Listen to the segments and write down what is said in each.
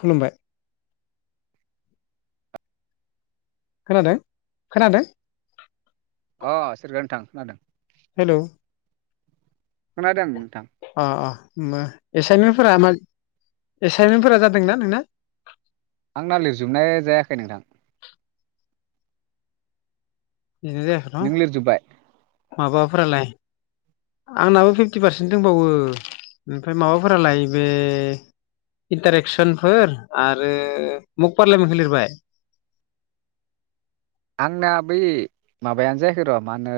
खुलुमबाय। खोनादों खोनादों। अ सोरगोआरि नोंथां खोनादों। हेलौ। खोनादों नोंथां। एसाइमेन्टफोरा मा जादोंना नोंना? आंना लिरजोबनाया जायाखै नोंथां। बेनो जायाखै न। नों लिरजोब्बाय माबाफोरालाय आंनाबो फिफ्टि पारसेन्ट दंबावो। ओमफ्राय माबाफोरालाय बे इन्टारेकसनफोर आरो मक पार्लियामेन्टखौ लिरबाय? आंना बै माबायानो जायाखै र' मा होनो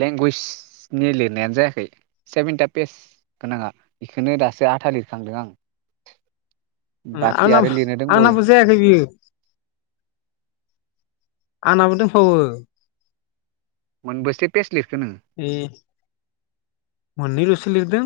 लेंगुवेजनि लिरनायानो जायाखै सेभेनथा पेज गोनाङा बेखौनो दासो आधा लिरखांदों आं। उम बाखि आरो लिरनो दंबावयो आंनाबो जायाखै बियो। आंनाबो दंबावो। मोनबेसे पेज लिरखो नोङो ए मोननै लसो लिरदों।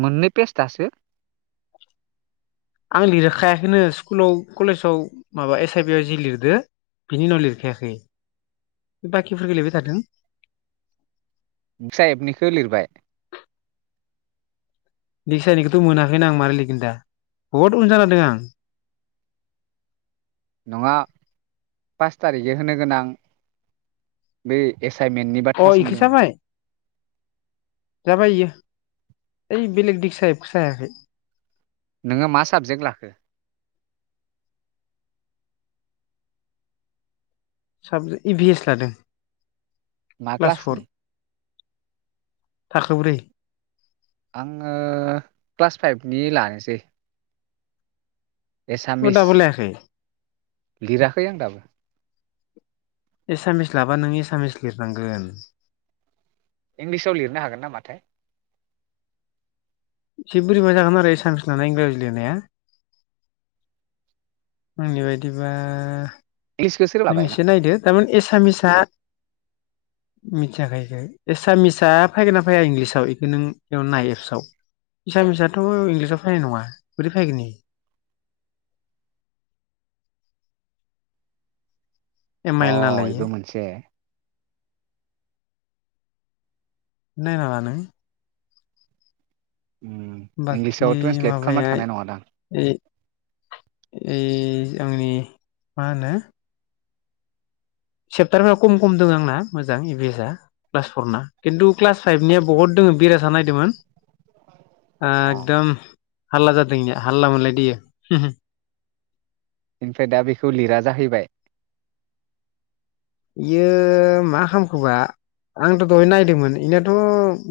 मोननै पेस्ट दासो। आं लिरखायाखैनो स्कुलाव कलेजाव माबा एस आइ बि आव जि लिरदो बिनि उनाव लिरखायाखै बाखिफोर लिरबाय थादों। नोंसा एपनिखौ लिरबाय? दिक्सानिखौथ' मोनाखैना आं मारै लिरगोन दा बुहुद उन जाना दं आं। नङा पास थारिगै होनो गोनां बेै एस साइमेन्टनि अ बाथ्रासो इखो बुंदों आं। जाबाय जाबाय इयो। ओइ बेलेग दिगसा एपखौसो हायाखै। नोङो मा साबजेक्ट लाखो? इ भि एस लादों। मा क्लासनि? थाखोब्रै। आङो क्लास फाइभनि लानोसै। बेखौ एसामिस दाबो लायाखै लिराखै आं दाबो। एसामिस लाबा नों एसामिस लिरनांगोन। इंलिसाव लिरनो हागोन नामाथाय? एसे बोरैबा जागोन आरो एसामिस नालाय इंराजि लिरनाया। आंनि बायदिबा इंलिसखौ सोर नों लाबाय एसे नायदो थारमाने एसामिसआ मिथियाखै एसामिसा फैगोन ना फैया इंलिसाव बेखौ नों बेयाव नाय एफसआव एसामिसाथ' इंलिसाव फैनाय नङा बोरै फैगोन बेयो अ आइल नालाय इयो बेबो मोनसे नायना ला नों उम बाखि इंलिसाव ट्रेन्सलेट खालामना माबाया थानाय नङादां ए ए आंनि मा होनो सेेप्टारफ्रा खम खम दं आंना मोजां इभिएस‌आ क्लास फरना खिन्थु क्लास फाइभनिया बहुत दङ बिराज नायदोंमोन आ अ एकदम हाल्ला जादोंनिया हाल्ला मोनलायदों बियो बेनिफ्राय दा बेखौ लिरा जाहैबाय बियो मा खालामखोबा आंथ' दहाय नायदोंमोन बेनाथ'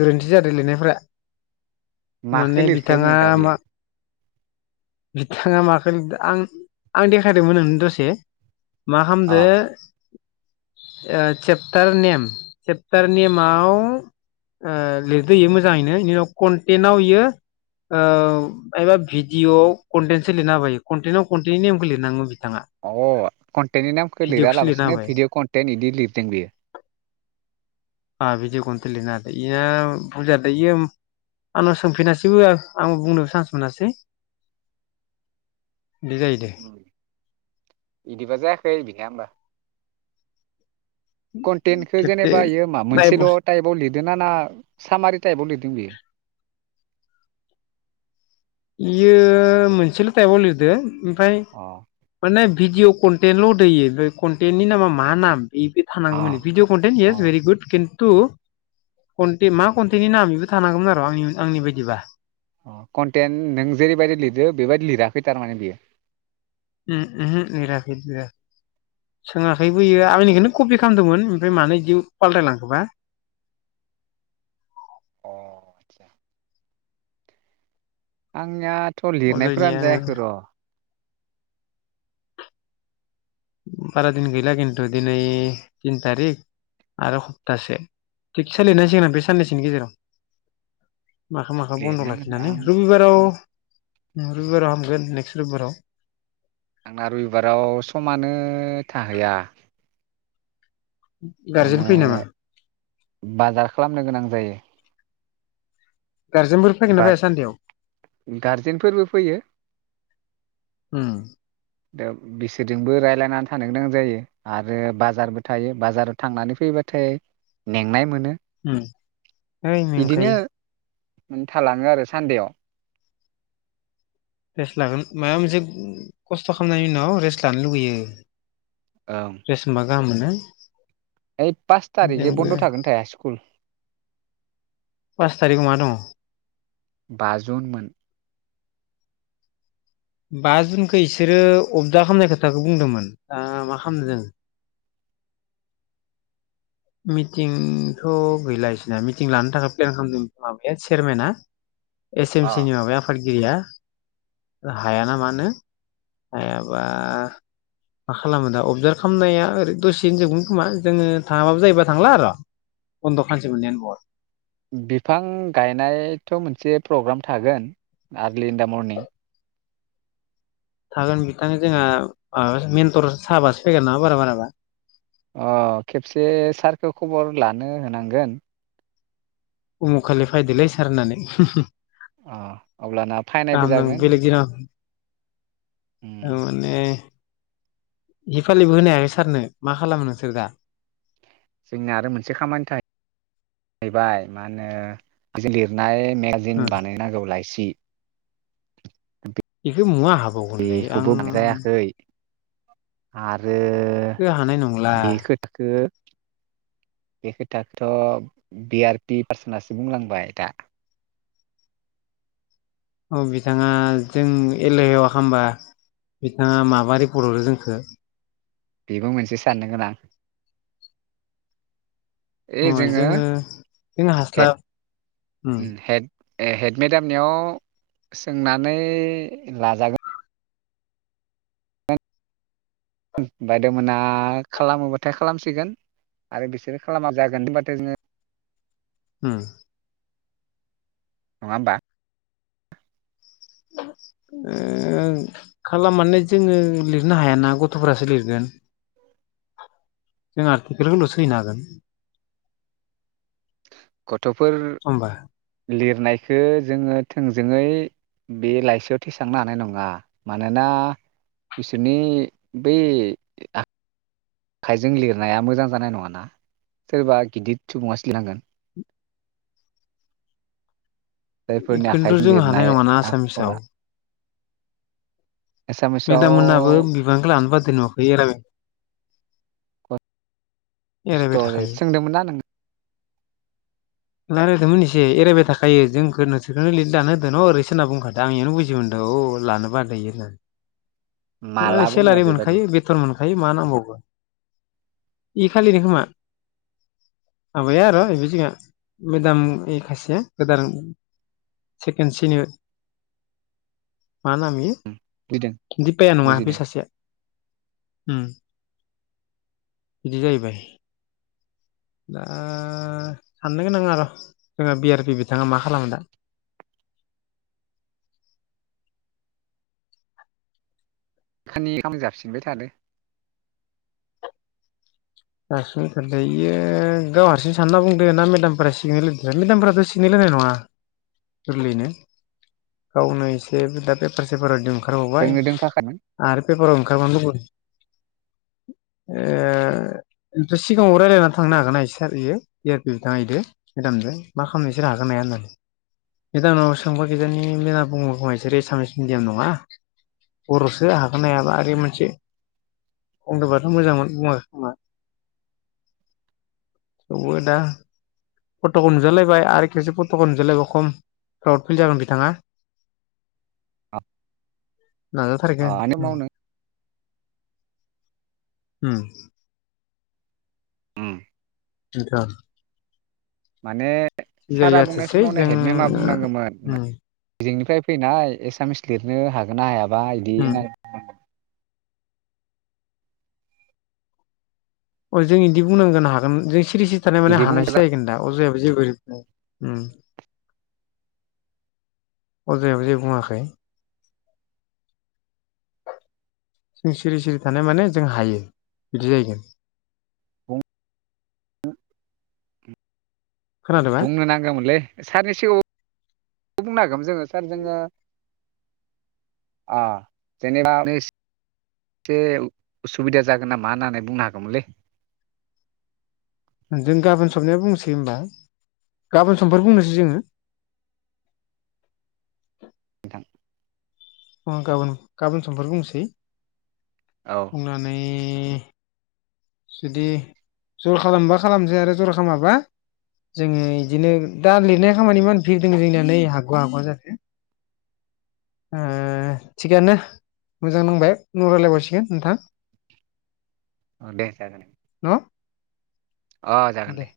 गोरोन्थि जादों लिरनायफ्रा माखौ माने लिरखोनो बिथाङा दा बेयो मा बिथाङा माखौ लिरखो आं देखायदोंमोन नोंनो दसे मा अ खामदो चेप्टार नेम सेेप्टार नेमाव लिरदो इयो मोजाङैनो बिनि उनाव कन्टेनाव बियो माइबा भिडिअ' कन्टेन सो लिरना होबाय इयो कन्टेनाव कन्टेननि नेमखौ लिरनांगोमोन बियो अ कन्टेननि नामखौ लिरा भिडिअखौसो लिरना लाबासिनो होबाय भिडिअ कन्टेन बिदि लिरदों बेयो आ भिडिअखौन्थ लिरनोदों बेना फुल जादों इयो आंनाव सोंफिनासैबो आं बुंनोबो चान्स मोनासै बिदि जाहैदो बिदिबा जायाखै बिना होमबा कन्टेनखौ खेबसे जेनेबा बियो मा मोनसेल' नायबाव टाइपआव लिरदों ना ना सामारि टाइपआव लिरदों बियो इयो मोनसेल' थाइबाव लिरदो ओमफ्राय अ माने भिडियअ कन्टेनल' होदो बेयो कन्टेन्टनि नामा मा नाम बे अ थानांगौमोन भिडिअ कन्टेन्ट अ गैया भेरि गुड खिनथु थु कनथे मा कन्टेटनि नाम बेबो थानांगौमोन आरो आंनि आंनि बायदिबा अ कन्टेन्ट नों जेरैबायदि लिरो बेबायदि लिराखै थारमाने बियो ओम ओहो लिराखै लिराखै सोङाखैबोयो आंनिखौनो कपि खालामदोंमोन ओमफ्राय मानो बिदि फालथायलांखोबा अ आचसा आंनि या थ' अजयनिया लिरनायफोरानो जायाखै र' बारा दिन गैला खिन्थु दिनै तिन थारिख आरो सप्तासे थिग सोलिनांसिगोन आं बे साननैसोनि गेजेराव माखा माखा बन्द' लिरनांगोन लाखिनानै आं रबिबाराव न रबिबाराव हामगोन नेक्स्ट रबिबाराव आंना रबिबाराव समानो थाहैया माने गारजेन फैयो नामा बाजार खालामनो गोनां जायो गारजेनफोर फैगोन ना बा फैया सान्देआव? गारजेनफोरबो फैयो उम। दा बिसोरजोंबो रायलायनानै थानो गोनां जायो आरो बाजारबो थायो बाजाराव थांनानै फैबाथाय मेंनाय मोनो। उम ओइ मेंखायो। नों थालाङो आरो सान्देआव। रेस्ट लागोन माबा मोनसे खस्थ' खालामनायनि उनाव रेस्ट लानो लुगैयो। ओं। गाहाम मोनो। ओइ पास तारिगे जोंबो बन्द' थागोन थाया स्कुल? पास तारिकाव मा दङ? बा जुनमोन। बा जुनखौ इसोरो अबदा खालामनाय खोथाखौ बुंदोंमोन, दा मा खालामनो जों? मिटिंथ' गैला इसिना मिटिं लानो थाखाय प्लेन खालामदों माबाया चेरमेना। एस एम अ एसनि माबाया आफाद गिरिया हाया नामा नो हायाबा मा खालामो दा अबजार्भ खालामनाया ओरै दसेयैनो जोबगोन खोमा जोङो थाङाबा जायोबा थांला आरो बन्द' खानसे मोननायानो बहत। बिफां गायनायथ' मोनसे प्रग्राम थागोन आर्लि इन दा मर्निं। थागोन बिथां जोंहा ओ मेन्टर साबासो फैगोन ना बारा बाराबा। अ' खेबसे सारखौ खबर लानो होनांगोन। उमुगखालि फायदोलै सार होननानै। अ अब्लाना फायनायबो गाहाम नाङो जागोन बेलेक दिनाव। उम ओ ने। हिफालिबो होनो हायाखै सारनो मा खालामो नोंसोर दा? जोंनिया आरो मोनसे खामानि थाखाय जाहैबाय मा होनो बि लिरनाय मेगाजिन बानायनांगौ लायस दि। हे मुवा हाबावगोनलै आं आर बे हानाय नंला। खोथाखो बे खोथाखौथ' बि आर पि पार्सनासो बुंलांबाय दा। औ बिथाङा जों एलेहायाव हामबा बिथाङा माबा रिपर्ट हरो जोंखो। बेबो मोनसे साननो गोनां। अ' जोङो जोङो हेड हास्लाब उम। ए हेड मेदामनियाव सोंनानै लाजागोन। उम बायद'मोना खालामोबाथाय खालामसिगोन आरो बिसोरो खालामा जागोन होनबाथाय जोङो उम। नङा होमबा? ओ खालामनानै जोङो लिरनो हायाना गथ'फोरासो लिरगोन जों आर्टिकेलखौल'सो हैनो हागोन। गथ'फोर होमबा लिर नायखो जोङो थोंजोङै बे लाइसियाव थेसांनो हानाय नङा। मानोना बिसोरनि बै आ खायजों लिरनाया मोजां जानाय नङाना सोरबा गिदिर सुबुङासो लिरनांगोन। जायफोरनि इखोन्थ आखाइजों जों हानाय लिरनाय नङाना आखरा आसामिसाव। एसामिसाव मेदाम मोनहाबो बिबांखौ लानो बाद दो नुवाखै आरो खस्थ'लै सोंदोंमोन ना नों? रायलायदोंमोन एसे एरायबाय थाखायो जोंखो नोंसोरखोनो लिट लानो होदों न' ओरै सोर होनना बुंखादो आं इयावनो बुजि मोन्दों औ लानो बादो इयो होननानै। माला ओ बुंनाय सेलारि बेबादि मोनखायो बेथन मोनखायो मा नांबावगो। इखालिनो खोमा माबाया आरो इबे जोङा मेदामनि खासेया गोदान सेकेन्ड सिनियर मा नाम इयो? बुजिदों दिपाया नङा बे बुजिदों सासेया उम बिदि जायैबाय दा साननो गोनां आर' जोङो बि आर पि बिथाङा मा खालामो दा बेखानि खाम जासिबाय थादो। दासिम खोन्थायै इयो गाव हारसिं सानना बुंदो ना मेदामफोरा सिगनेल होदो मेदामफोराथ' सिगनेल होनाय नङा गोरलैयैनो गावनो एसे दा पेपार सेपाराव [unintelligible] ओंखारबावबाय जोंनो दोंफाखामोन आरो पेपाराव ओंखारबावनो लुबै ए ओमफ्राय सिगाङाव रायलायना थांनो हागोन ना सार इयो बि आर पि बिथाङा इदो मेदामजों मा खालामनो इसोर हागोनना हाया होननानै मेदामनाव सोंबा किजानि मेदामा बुंगोन खोमा इसोरो एसामिस मिडियाम नङा बर'सो हागोन हायाबा ओरै मोनसे बुंदोबाथ' मोजांमोन बुङाखै खोमा। थेवबो दा फटकआव नुजालायबाय आरो खेबसे फटकआव नुजालायबा खम फ्राउड फिल जागोन बिथाङा। आ [inaudible] नाजाथारगोन उम उम। उम। ओनथ' माने सारा बुंनाय जाथोंसै समावनो जों हेडमेमा बुंनांगोमोन उम जोंनिफाय फैनाय एसामिस लिरनो हागोन ना हाया बा इदि उम होननांगो आरो अ जों इदि बुंनांगोन हागोन जों सि रि सिरि थानाय माने बिदि हानायसो जाहैगोन दा अजया [unintelligible] ओम अजयाबो जेबो बुङाखै। जों सिरि सिरि थानाय माने जों हायो बिदि जाहैगोन। [unintelligible] खोनादोंबा बुंनो नांगोमोनलै सारनि सिगाङाव बुंनो हागोमोन जोङो सार जोङो आ जेनेबा एस से उसुबिदा जागोन नामा होननानै बुंनो हागोमोनलै। जों गाबोन सबनिया बुंनोसै होमबा गाबोन समफोर बुंनोसै जोङो। नोंथां। उम गाबोन गाबोन समफोर बुंसै। औ बुंनानै ए जुदि जर खालामबा खालामसै आरो जर खामाबा जोङो इदिनो दा लिरनाय खामानि इमान भिर दोङो जोंनिया नै हागवा हागवा जादो। ओ थिगानो मोजां नांबाय उनाव रायज्लायबावसिगोन नोंथां। अ दे जागोन। न' अ जागोन दे।